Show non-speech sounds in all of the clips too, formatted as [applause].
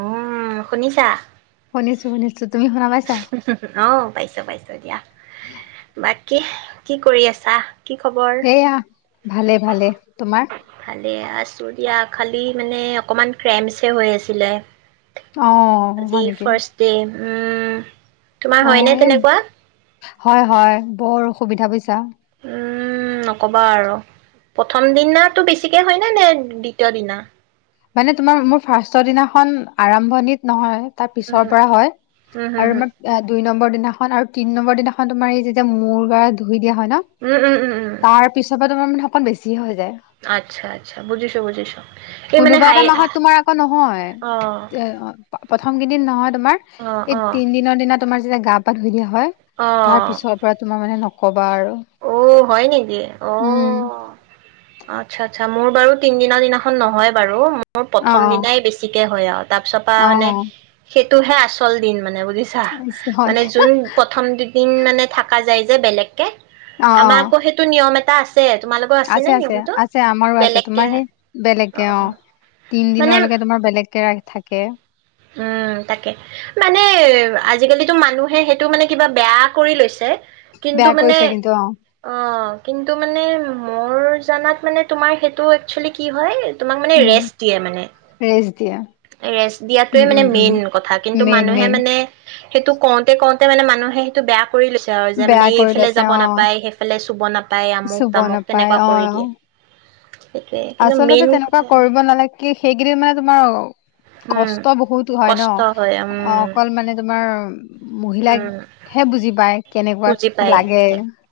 উম শুনিছা। শুনিছো শুনিছো। তুমি শুনা পাইছা অ পাইছো। পাইছো দিয়া। বাকী। কি কৰি আছা। কি খবৰ? সেইয়া ভালে ভালে তোমাৰ। ভালে আছোঁ দিয়া খালি মানে অকণমান ক্ৰেমচ হৈ আছিলে। অ আজি হয় নেকি। ফাৰ্ষ্ট ডে, উম। তোমাৰ অ হয়নে এই তেনেকুৱা? হয় হয় বৰ অসুবিধা পছা উম নকবা আৰু প্ৰথম দিনাটো বেছিকে হয় ন নে দ্বিতীয় দিনা মানে তোমাৰ মোৰ ফাৰ্ষ্ষ্টৰ দিনাখন আৰম্ভণিত নহয় তাৰ পিছৰ উম, পৰা হয় হুম, হুম। আৰু হুম। আমাৰ দুই নম্বৰ দিনাখন আৰু তিনি নম্বৰ দিনাখন তোমাৰ আহিছে যে মোৰ গা দু ধই দিয়া হয় ন উম, উম, উম, উম, তাৰ পিছ পৰা তোমাৰ মানে অকণ বেছিে হৈ যায় আচ্ছা আচ্ছা বুজিছো বুজিছো কোনোবা এটা মাহত তোমাৰ আকৌ নহয় অ', এ প্ৰথম কেইদিন নহয় তোমাৰ এই অ', তিন দিনৰ দিনত তোমাৰতিয়া গা ধই দা হয় অ', তাৰ অ'। পিছৰ পৰা তুমাৰ মানে নকবা আৰু অ হয় নেকি অ উম, আচ্ছা আচ্া মোৰ বাৰু তিনদিনৰ দিনাখন নহয় বাৰু মোৰ অ', প্ৰথম দিনাই বেছি হয় আৰু তাপ চপা অ', মানে অ', সেই তহে আচল দিন মানে া ইছ, হয় মানে দে। যোন প্ৰথম দুদিন মানে থাককা যায় যে বেলেগকৈ অ', আমাৰ অ', আকৌ সেইটো নিয়ম এটা পাঁচ আছে আছে আছে আমাৰো আছে বেলেগকে তোমাৰ সেই বেলেগকে অ মানে তিনিনৰলৈেোমাৰ বেলেগ একেৰা থাকে উম টো মানুহে সেইটো মানে কিবা বেয়া কৰি লৈছে কিন্তু বেয়া মানে কৰিছে কিন্তু অ কিন্তু মানে মোৰ জাত মানে তোমাৰ সেইটো এক্চুৱেলি কি হয় তোমাক মানে উম, ৰেষ্ট দিয়ে মানে ৰেষ্ট দিয়ে ৰে দিয় সেইোৱে উম, মানে উম, উম, মেইন কথা কিন্তু মেইন, মানুহে মেইন মানে সেইটো কওঁতে কওঁতে মানে মানুহে সেইটো বেয়া কৰি লৈছে আৰু যে বেয়া মানে কৰি এইফালে লৈছে যাব অ', নাপায় সেইফালে চুব নাপায় আমুক চুব তামুক নাপায় তেনেকুৱা কৰি অ', দিয়ে সেইটোৱে কিন্তু আচলতে মেইন তেনেকুৱা কথা কৰিব নালাগে কি সেইকেইিনি মানে তোমাৰ উম। কষ্ট বহুত হয় কষ্ট হয় ন অ উম, অকল মানে তোমাৰ উম, মহিলাকহে বুজি পায় কেনেকুৱা বুজি পায় লাগে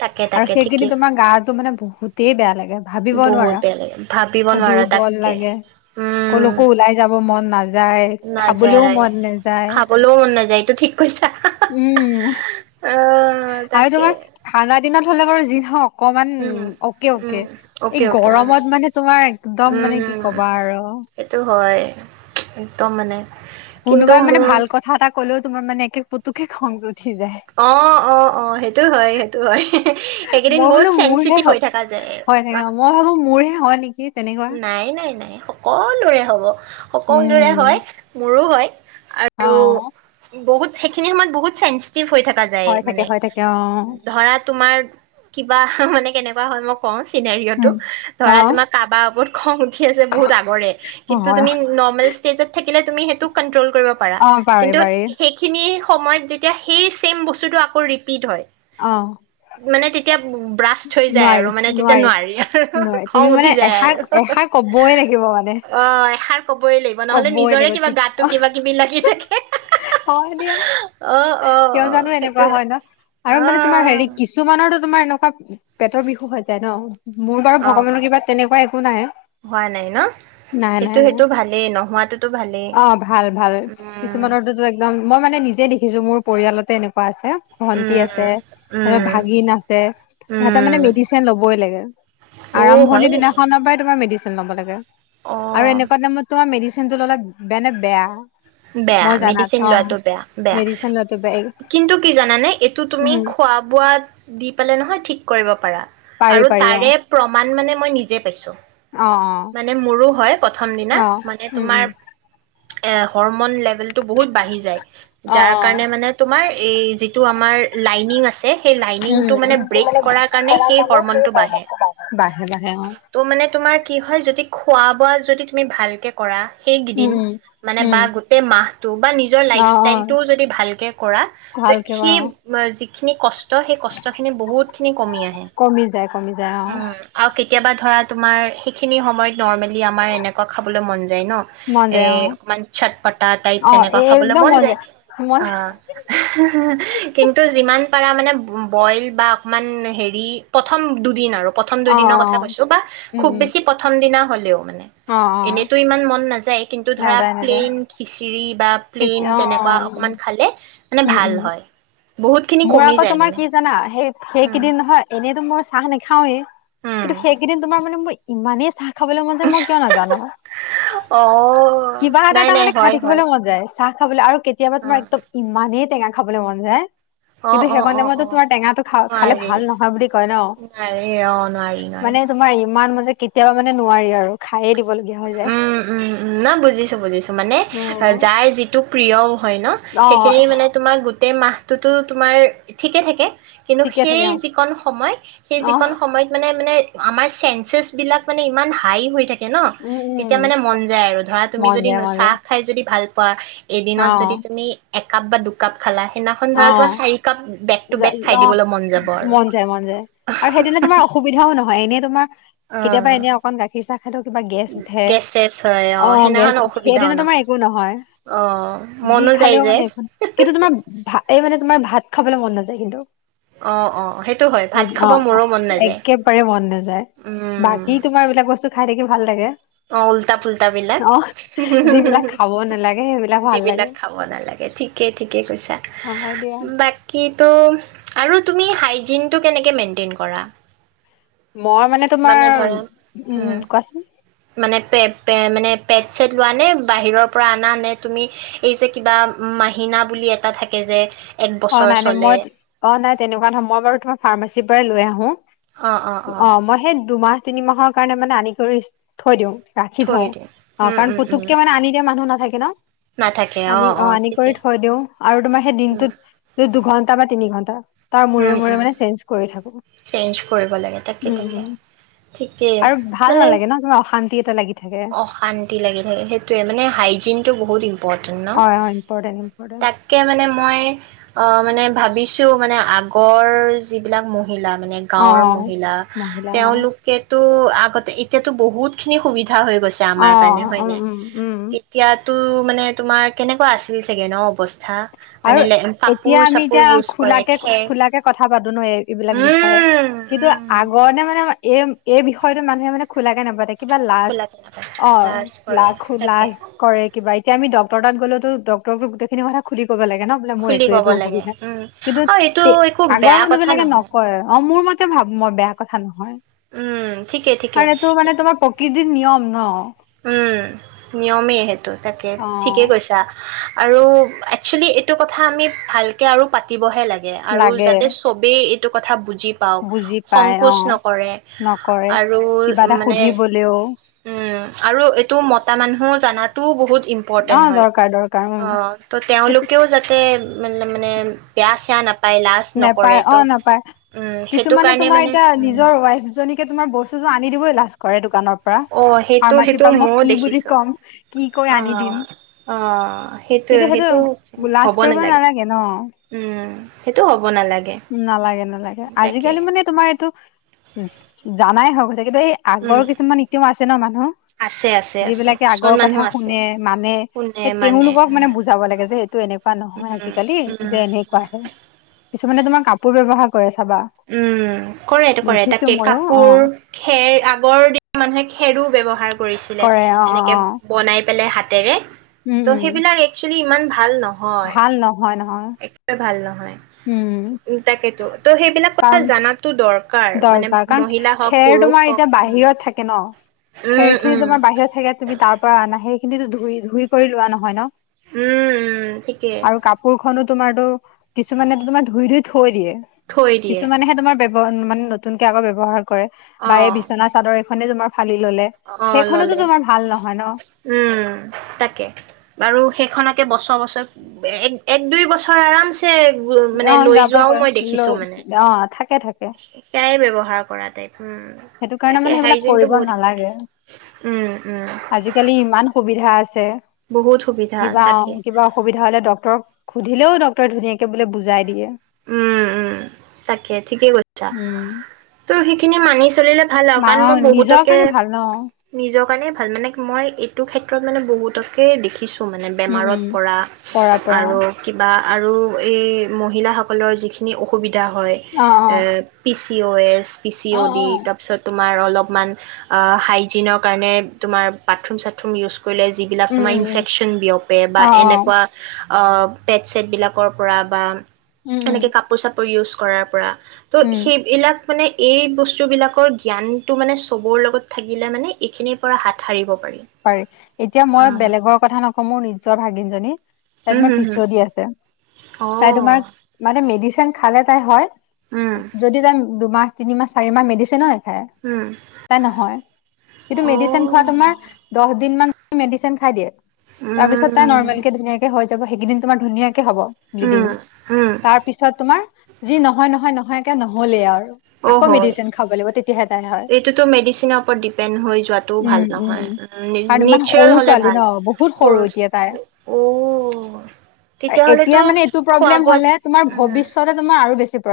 তাকে আৰু তাকে সেইখিনি ঠিকেই তোমাৰ গাটো মানে বহুত তে বেয়া লাগে। ভাবিব বহুত নোৱাৰা। বেয়া লাগে ভাবিব দুৰ নোৱাৰা বল তাকে লাগে উম। কলৈকো ওলাই যাব মন নাযায়। খাবলৈও নাযায় মন নাযায় খাবলৈও মন নাযায় টো ঠিক কৈছা। উম আহ আৰু তাকে তোমাৰ খানা দিনত হ'লে বাৰু যি হওক অকমান উম অকে উম অকে এই অকে অকে অ গৰমত মানে তোমাৰ একদম মানে কি উম কবা আৰু সেইটো হয় একদম মানে কিন্তু কোনোবাই মানে মোৰ ভাল কথা এটা কলেও তোমাৰ মানে একে তোক খং কৰিছে অ অ অ সেইটো হয় সেইটো হয় সেইকেইদিন মই বহুত বোলো মোৰহে চেনচিটিভ হৈ থাককা যায় হয় থাকে আৰু মই ভাবো মোৰহে হয় নেকি তেনেকুৱা নাই নাই নাই সকলোৰে হব সকলোৰে হয়। উম মোৰো হয় অ আৰু বহুত সেইখিনি সময়ত বহুত চাইন্ঞ্চ থকা যায় হয় থাকে মানে হয় থাকে অ ধৰা তোমাৰ কিবা মানে কেনেকা ক হয় মই কওঁ চিনেৰিঅ টো উম ধৰা অ তোমাৰ কাৰাবা বহুত খং উথি আছে বহুত আগৰে কিন্তু হয়, তুমি নৰমেল স্তেজত তুমি সিটো কণন্তুল পাৰা অ', পাৰি, কিন্তু পাৰি। সেইখিনি সময়ত যেতিয়া সেই চছেম বস্তুতটো আকৌ ৰিপিট হয়। অ মানে তেতিয়া ব্ৰাষ্ট হৈ যায় আৰু মানে তেতিয়া নোৱাৰি আৰু নোৱাৰি। তুমি খং মানে উঠি যায় এষাৰ, আৰু এষাৰ কবই লাগিব মানে অ এষাৰ ক'বই লাগিব নহ'লে ক'বই নিজৰে লাগিব কিবা তি গাটো কিবা কিবি লাগি থাকে হয় দিয়া, অ', অ', কিয় অ', জানো এনেকুৱা সেইটো হয় ন? আৰু মানে তোমাৰ হেৰি অহ। কিছুমানৰতো তোমাৰ এনেকুৱা পেটৰ বিষো হৈ যায় ন'। মোৰ বাৰু অ ভগৱানৰ কিবা তেনেকুৱা একো নাই হোৱা নাই ন নাই, নাই, সেইটো নাই। সেইটো ভালেই নোহোৱাটোতো ভালেই অ', ভাল, ভাল উম কিছুমানৰতোটো একদম, মই মানে নি যে দেখিছো মোৰ পৰিয়ালতে এনেকুৱা আছে। ভন্টি উম আছে, উম ভাগিন আছে সিহঁতে মানে উম মেডিচিন ল'বই লাগে, অ হয় আৰম্ভণিৰ নেকি দিনাখনৰ পৰাই তোমাৰ মেডিচিন ল'ব লাগে। অ আৰু এনেকুৱা দামত মেডিচিনটো ল'লে বেনে বেয়া বেয়া মই জানাত মেডিচিন অ লোৱা বেয়া, বেয়া মেডিচিন লোৱাটো বেয়া কিন্তু কি জানানে এইটো তুমি উম খোৱা বোৱা দি পেলাই নহয় ঠিক কৰিব পাৰা। পাৰি আৰু পাৰি অ তাৰে প্ৰমাণ মানে মই নিজে পাইছো অ মানে মোৰো হয়। প্ৰথম দিনা অ অ মানে উম তোমাৰ উম [unintelligible] হৰৰ্মন লেভ লেভেলটো বহুত বাঢ়ি যায় অ যাৰ অ কাৰণে মানে তোমাৰ এই যিটো আমাৰ লাইনিং আছে সেই উম লাইনিংটো মানে উম ব্ৰেক কৰা কাৰণে সেই হৰমনটো বাঢ়ে বাঢ়ে বাঢ়ে অ ত' মানে তোমাৰ কি হয় যদি খোৱা বোৱা যদি তুমি ভালকৈ কৰা উম সেইকেইদিন উম মানে উম বা গোটেই মাহটো বা নিজৰ অ লাইফ অ ষ্টাইলটোও যদি ভালকে কৰা ত' ভালকে অ সেই খিনি কষ্ট, সেই কষ্ট খিনি বহুত খিনি কমি যায়, কমি যায় অ'। আৰু কেতিয়াবা ধৰা তোমাৰ সেইখিনি সময়ত নৰ্মেলি আমাৰ এনেকুৱা খাবলৈ মন যা যায় ন' মন এ যায় অ অকমান চট পটা টাইপ অ তেনেকুৱা এ খাবলৈ একদম মন যায় মই অ', কিন্তু যিমান পাৰা মানে ব'ইল বা অকমান হেৰি প্ৰথম দুদিন আৰু প্ৰথম দুই অ দিনৰ অ কথা কৈছো বা, উম খুব উম বেছি প্ৰথম দিনা হ'লেও মানে অ অ এনেইতো ইমান মন নাযায় কিন্তু ধৰা নাযায় নাযায় প্লেইন খিচিৰি বা খিচি প্লেইন অ অ তেনেকুৱা অকমান খালে মানে উম ভাল উম হয়। বহুত খিনি মোৰ কমি আকৌ যায় তোমাৰ মানে কি জানা, সেই উম সেইকেইদিন নহয় এনেইতো মোৰ চাহ নেখাওঁৱে উম কিন্তু সেইকেইদিন তোমাৰ মানে মোৰ ইমানে চাহ খাবলৈ মন যায় মই কিয় নাজানো, অ কিবা এটা নাই এটা নাই মানে খাই হয় হয় থাকিবলৈ মন যায়। চাহ খাবলৈ আৰু কেতিয়াবা তোমাৰ একদম অ ইমানেই টেঙা খাবলৈ মন যায় অ কিন্তু অ সেইকণ অ টাইমত অ তোমাৰ টেঙাটো খা খালে নোৱাৰি ভাল নহয় বুলি কয় ন, নোৱাৰি অ নোৱাৰি নোৱাৰি মানে তোমাৰ ইমান মানে কেতিয়াবা মানে নোৱাৰি আৰু। খায়ে দিবলগীয়া হৈ যায় উম- উম -উম, না বুজিছো বুজিছো, মানে উম, যাৰ যিটো প্ৰিয়ও হয় ন অ সেইখিনি মানে তোমাৰ গোটেই মাহটোতো তোমাৰ ঠিকে থাকে কিন্তু ঠিকে সেই থাকে অ যিকন সময় সেই অ যিকণ সময়ত মানে মানে আমাৰ চেনচাছ বিলাক মানে ইমান হাই হৈ থাকে ন উম তেতিয়া উম মানে মন যায় আৰু ধৰা তুমি মন যদি যায় মন চাহ যায় খাই যদি ভাল পোৱা। অ এদিনত যদি তুমি একাপ বা দুকাপ খালা সেইদিনাখন ধৰা তোমাৰ চাৰি কাপ বেক টু বেক খাই অহ, দিবলৈ মন যাব আৰু মন যায় মন যায় আৰু সেইদিনা তোমাৰ অসুবিধাও নহয় এনেই তোমাৰ কেতিয়াবা অ'। এনে অকণ গাখীৰ চাহ সেইটো কিবা গেছ উঠে, গেছ চেছ হয় অ' অঁ গেছ সেইদিনাখন অসুবিধাও সেইদিনা তোমাৰ একো নহয়, অ' যি মনো যায় খালেও যে মানে একো কিন্তু তোমাৰ ভাত এই মানে তোমাৰ ভাত খাবলৈ মন নাযায় কিন্তু অ', অ', সেইটো হয় ভাত খাব অহ, মোৰো মন নাযায়। একেবাৰে মন নাযায় উম, বাকী তোমাৰ এইবিলাক বস্তু খাই থাকিব ভাল লাগে অঁ, ওল্টা পোল্টা বিলাক, অ যিবিলাক খাব নালাগে সেইবিলাক ভাল লাগে যিবিলাক খাব নালাগে ঠিকেই ঠিকেই কৈছা, অ হয় দিয়া বাকী কিটো আৰু তুমি হাইজিনটো কেনেকে মেইনতেইন কৰা? মই মানে তোমাৰ, উম কোৱাচোন মানে পে পে মানে পেট চেট লোৱা নে বাহিৰৰ পৰা আনা নে তুমি এই যে কিবা মাহিনা বুলি এটা থাকে যে এক অহ বছৰ নাই নাই, চলে মই অহ নাই তেনেকুৱা নহয় মই বাৰু তোমাৰ ফাৰ্মাচীৰ পৰাই লৈ আহো। অ', অ', অ', অঁহ মই সেই দুমাহ তিনি মাহৰ কাৰণে মানে আনি কৰি থৈ দিওঁ। ৰাখি থৈ থওঁ দিয়ে অঁহ উম, কাৰণ উম, উম, পুতুকে মানে আনি দিয়া মানুহ নাথাকে কিনা। নাথাকে আনি অ', অঁ অ', আনি কৰি ঠিকে থৈ দিও আৰু তোমাক সেই উম, দিনটোত এই দুঘণ্টা বা তিনি ঘণ্টা তাৰ মূৰে মূৰে মানে চেঞ্জ কৰি থাকো চেইঞ্জ কৰিব লাগে তাকে উম তাকে উম ঠিকেই আৰু ভাল মানে নালাগে ন কিবা অশান্তি এটা লাগিব অশান্তি লাগি থাকে সেইটোয়ে মানে হাইজিনতটো বহুত অ অ ইম্পৰ্টেণ্ট ইম্পৰ্টেণ্ট তাকে মানে অঁ মই মানে ভাবিছো মানে আগৰ যিবিলাক মান অ গৰল মহিলা তে অ এতিয়াতো বহুতখিনি সুবিধা উ হৈ গৈছে আমাৰ কাৰণে হয় অ উম ন উম উম তেতিয়া তো মানে তোমাৰ কেনেকুৱা আছিল চাগে অঁ অৱস্থা আৰু মানে কাপোৰ এতিয়া আমি চাপোৰ এতিয়া ইউজ কৰে খোলাকে খেৰ খোলাকে কথা পাতো ন এই এইবিলাক বিষয়ে উম কিন্তু উম আগৰতে মানে এ এই বিষয়তো মানুহে মানে খোলাকে নাপাথাকে কিবা লাজ খোলাকে নাপায় অঁ লাজ কৰে লাখো তাকে লাজ কৰে কিবা এতি আমি ডক্তৰৰতাত গ'লে তো ডক্তৰো গোটেইখিনি কথা কৰিব লাগে ন বোলে মোৰ খুলি এইটো ক'ব এইটো লাগে অসুবিধা উম কিন্তু আৰু এইটো তে একো আগৰ বেয়া মানুহ কথা বিলাকে নহয় নকয় অঁ মোৰ মতে ভাব মই বেয়া কথা নহয় উম ঠিকে ঠিকে কাৰ এইটো মানে তোমাৰ প্ৰকৃতি যদি নিয়ম ন উম নিয়মেই সেইটো তাকে অ ঠিকেই কৈছা আৰু একচেলি এইটো কথা আমি ভালকে আৰু পাতিবহে লাগে আৰু যাতে চবেই টো কথা বুজি পাওঁক বুজি পাই অ সংকোচ নকৰে নকৰে আৰু কিবা এটা মানে সুধিবলেও উম আৰু এইটো মতা মানুহ জাতো বহুত অ ইম্পৰ্টেণ্ট হয় দৰকাৰ দৰকাৰ উম ত' সেইটো তেওঁলোকেও যাতে মতল মানে বেয়া চেয়া নাপাই নোপায় অঁ নাপায় উম সেইটো কিছুমানে কাৰণে তোমাৰ মানে এতিয়া উম নিজৰ ৱাইফ জনীকে তোমাৰ বস্তু আনি দিবই লাজ কৰে দোকানত অ' সেইটো ফাৰ্মাচীৰ সেইটো পৰা মই ময়ও কি বুলি দেখিছো। ক'ম কি কৈ আনি দিম অঁ সেইটোয় সেইটো লাজ হ'ব কৰিব নালাগে ন উম। সেইটো হ'ব। নালাগে নালাগে নালাগে তাকে আজিকালি মানে তোমাৰ এইটো জানাই হওক কিন্তু এই আগৰ উম কিছুমান ইতিয়াও আছে ন মানুহ আছে আছে আছে যিবিলাকে কিছুমান আগৰ কথা মানুহ আছে শুনে মানে কোনে এই তেওঁলোকক মানে উম বুজাব লাগে যে এইটো এনেকুৱা নহয় উম আজিকালি যে উম এনেকুৱাহে মানে তোমাৰ কাপোৰ ব্যৱহাৰ কৰে। চাবা উম কৰেটো কৰে দেখিছো তাকে মইয়ো অ কাপোৰ খেৰ আগৰ দিনা মানুহে খেৰো ব্যৱহাৰ কৰে ছিলে অ অ অ এনেকে বনাই পেলাই হ তেৱে উম ত উম সেইবিলাক একচ ইমান ভাল ন। ভাল নহয় নহয়। একাৰে ভাল ন। উম উ তাকেতো ত' সেইবিলাক কথা কাৰণ জানাতো দৰকাৰ মানে দৰকাৰ কাৰণ মহিলা হওক খেৰ পুৰুষ তোমাৰ হওক এতিয়া উম বাহিৰত থাকে ন উম খেৰ খিনি উম তোমাৰ বাহিৰত থাকে তুমি তাৰ পৰা আনাাহে সেইখিনিতো ধুই ধুই কৰি লোৱা নহয় ন। উম ঠিকেই। তোমাৰটো কিছুমানেতো তোমাৰ ধুই ধুই থৈ দিয়ে। থৈ দিয়ে কিছুমানেহে তোমাৰ। [unintelligible] নতুনকে আকৌ ব্যৱহাৰ কৰে বা অ এই বিচনা চাদৰ। মানে তোমাৰ ফালি ললে অ সেইখনোতো ললে তোমাৰ ভাল নহয় ন উম তাকে বাৰু সেইখনত। বছৰ বছৰ এক দুই বছৰ আৰামছে। মানে অ লৈ যোৱাও যাবগৈ মই দেখিছো লৈ মানে অ থাকে থাকে সেইয়াই ব্যৱহাৰ সহাৰ কৰাটায়ত উম সেইটো কাৰণে তাকে মানে সেইবিলাক হাইজিন টো কৰিব বহুত নালাগে ইম্পৰ্টেণ্ট উম, উম, আজিকালি ইমান সুবিধা আছে। বহুত সুবিধা কিবা তাকে। কিবা অসুবিধা হলে ডক্তৰক সুধিলেও ডক্টৰে ধুনীয়াক বোলে বুজাই দিয়ে উম উম তাকে ঠিকেই কৰিছা উম। ত স কিনে মানি চলিলে ভাল আৰু মা কাৰণ অ মই নিজৰ বহুতকে কাৰণে ভাল ন নিজৰ কাৰণে ভাল মানে মই এইটো ক্ষেত্ৰত মানে বহুতকে দেখিছোঁ মানে উম বেমাৰত উম। পৰা পৰা পৰা আৰু কিবা আৰু এই মহিলাসকল সকল যিখিনি অসুবিধা হয় অ অ পিছ চি অ' এছ অ পিচিও অ দি তাৰ পিছত [unintelligible] কৰিলে যিবিলাক উম তোমাৰ উম উম ইনফেকচন বিয়পে বা অ অ এনেকুৱা পেড চছেটবিলাকৰ পৰা বা উম এনেকে উম কাপোৰ চাপোৰ ইউজ কৰাৰ পৰা ত' উম সেইবিলাক মানে এই বস্তু বিলাকৰ জ্ঞানটো মানে চবৰ লগত থাকিলে মানে এইখিনিৰ পৰা হাত সাৰিব পাৰি এতিয়া মই বেলেগৰ কথা নকওঁ সমূহ নিজৰ ভাগিনজনী তাই তোমাৰ পিছুৱ দি আছে অ তাই তোমাৰ মানে মেডিচিন খালে তাই হয় উম যদি তাই দুমাহ তিনি মাহ চাৰি মাহ মেদছে নয় হম হম তাই নহয় কিন্তু অ মেডিচিন খোৱা তোমাৰ দিন মান মেডিচিন খাই দিয়ে উম উম অ তাৰপিছত তাই উম নৰ্মেল কে ধুনীয়াকে হয় যাব সেইদিন তোমাৰ ধুনীয়া ব্লিডি উম উম তাৰ পিছত তোমাৰ যি নহয় নহয় নহয় এ নহলেই আৰু অ আকৌ হয় মেডিচিন খাব লাগিব তেতিয়াহে তাক এইটোতো মেডিচিনৰ ওপৰত ডিপেণ্ড হৈ যোৱাাতটোও ভাল নহয় কাৰ ইমান নেচাৰেল সৰু হলে ছোৱালী ভাল ন বহুত সৰু এতিয়া তাই অ তেতিয়াহ'লেতো এতিয়া মানে এইটো খোৱা প্ৰব্লেম বোৱাত হলে তোমাৰ উম ভৱিষ্যত তোমাৰ আৰু বেছি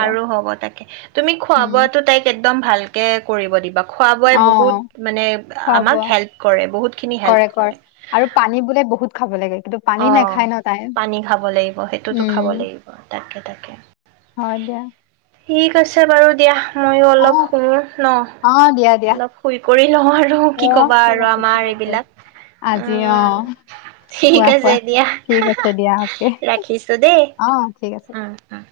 আৰু হ'ব তাকে তুমি খোৱা উম বোৱা ত তাইক একদম ভালকে কৰিব দিবা খোৱা অ বোৱাই বহুত মানে খোৱা বোৱা আমাক হেল্প কৰে। বহুত। খিনি হেল্প কৰে, কৰে আৰু পানী বোলে বহুত খাব লাগে। কিন্তু পানী অ', নাখায় ন তাই পানী খাব লাগিব, সেইটোতো খাব উম লাগিব, তাকে, তাকে। হয় দিয়া ঠিক আছে বাৰু দিয়া। মইয়ো অ অলপ শুওঁ ন', অ দিয়া দিয়া অলপ শুই কৰি লওঁ আৰু কি অ কবা ঠিক আৰু আছে আমাৰ ঠিক আছে এইবিলাক, অ', অ', ঠিক খোৱা আছে। খোৱা দিয়া, ঠিক আছে দিয়া অ'কে ৰাখিছো দেই। অ ঠিক আছে উ', উ'।